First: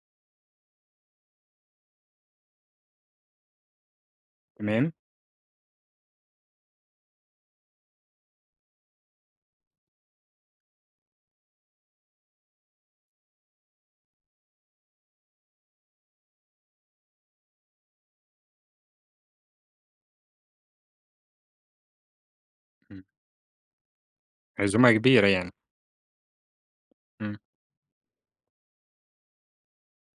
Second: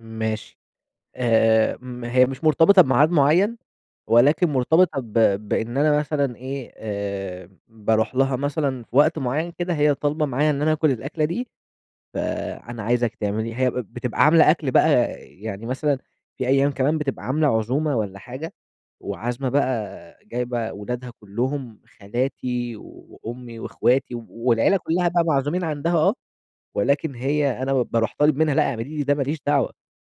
ماشي آآ، ما هي مش مرتبطة بميعاد معيّن ولكن تمام. مرتبطة ب بإن أنا مثلًا إيه آآ، باروح لها مثلًا في وقت معيّن كده، هي طالبة معايا إن أنا آكل الأكلة دي، فأنا عايزِك تعمليها، هي بتبقى عاملة أكل بقى يعني مثلًا في أيام كمان بتبقى عاملة عزومة والَّا حاجة، وعازمة بقى جايبة ولادها كلهم، خالاتي إمم. وأمي واخواتي والعيلة عزومة كلّها بقى كبيرة يعني. معزومين عندها آه، ولكن امم. هي أنا باروح طالب منها لأ اعملي لي ده ماليش دعوة،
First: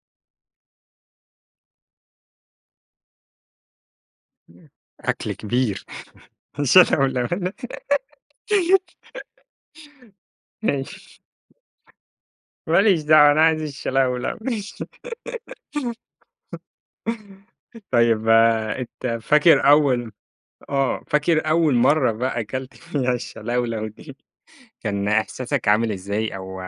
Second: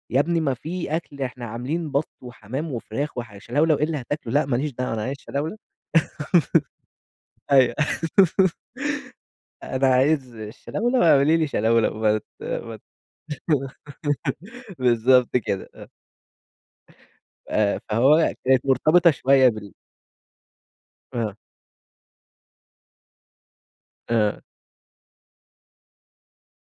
يا ابني ما في أكل إحنا عاملين بط وحمام وفراخ، وح شلَولَو إيه اللي هتاكله؟ لأ ما ليش دعوة [unintelligible] أنا عايز أكل شلَولَو، كبير أيوه [unintelligible] أنا عايز الشلَولَو، ماشي. اعملي لي شلَولَو، ما ت ما ما ت ليش دعوة أنا عايز الشلَولَو بالضبط كده، آه. آآ، طيب فهو كانت آآ، مرتبطة أنت شوية فاكر بال أول م آه، آه. فاكر أول مرّه بقى كلت فيها الشلَولَو دي، آه. كان إحساسك عامل إزاي أو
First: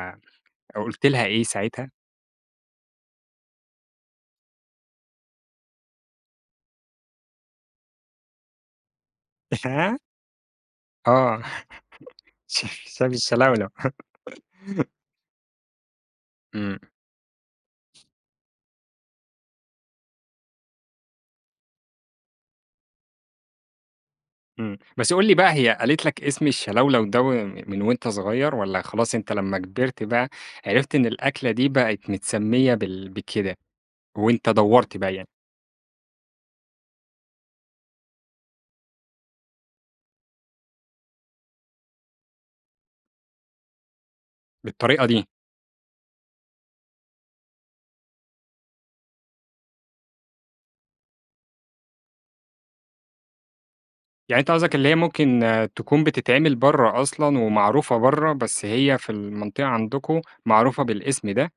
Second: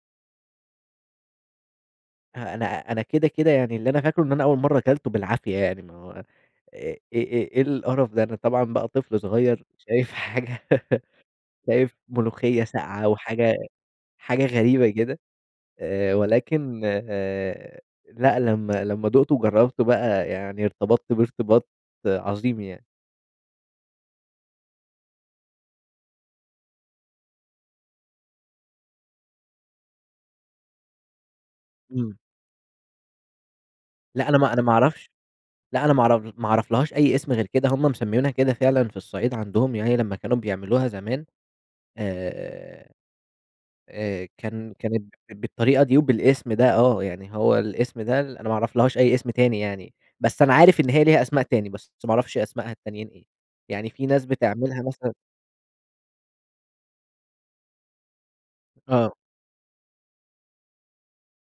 أو قُلت لها إيه ساعتها؟ أنا أنا كده، كده يعني اللي أنا فاكرُه إن أنا أول مرّة كلتُه بالعافية يعني ما إ إيه، إيه، إيه القرف ده، أنا طبعًا بقى طفل صغير [unintelligible] شايف حاجة آه، شايف ملوخية شاي ساقعة، شايف و حاجة الشلَولَو. حاجة غريبة كده آآ، إمم. ولكن آآ، لأ لمّا لمّا دُقتُه وجرّبته بقى يعني ارتبطت بيه إرتباط عظيم يعني. إمم، بس قُل لي بقى هي قالت لك اسم الشلَولَو ده و من وأنت صغير؟ والَّا خلاص أنت لمّا كبرت بقى عرفت إن الأكلة دي بقت إمم. متسمية بال بكده، لأ أنا وأنت ما أنا ما دوّرت أعرفش بقى يعني؟ لأ أنا ما أعرف ما أعرفلهاش أي اسم غير كده، هم مسميينها كده فعلًا، في الصعيد عندهم يعني لما كانوا بيعملوها زمان آآ، آآ، كان بالطريقة كانت دي. بالطريقة دي وبالاسم ده آه، يعني هو الاسم ده أنا ما أعرفلهاش أي اسم تاني يعني، بس أنا عارف إن هي ليها أسماء تاني، بس ما أعرفش أسماءها التانيين إيه، يعني في ناس يعني أنت قصدك بتعملها اللي هي مثلًا ممكن تكون بتتعمل برّه أصلًا، ومعروفة برّه بس هي في آه. المنطقة عندكم معروفة بالاسم ده؟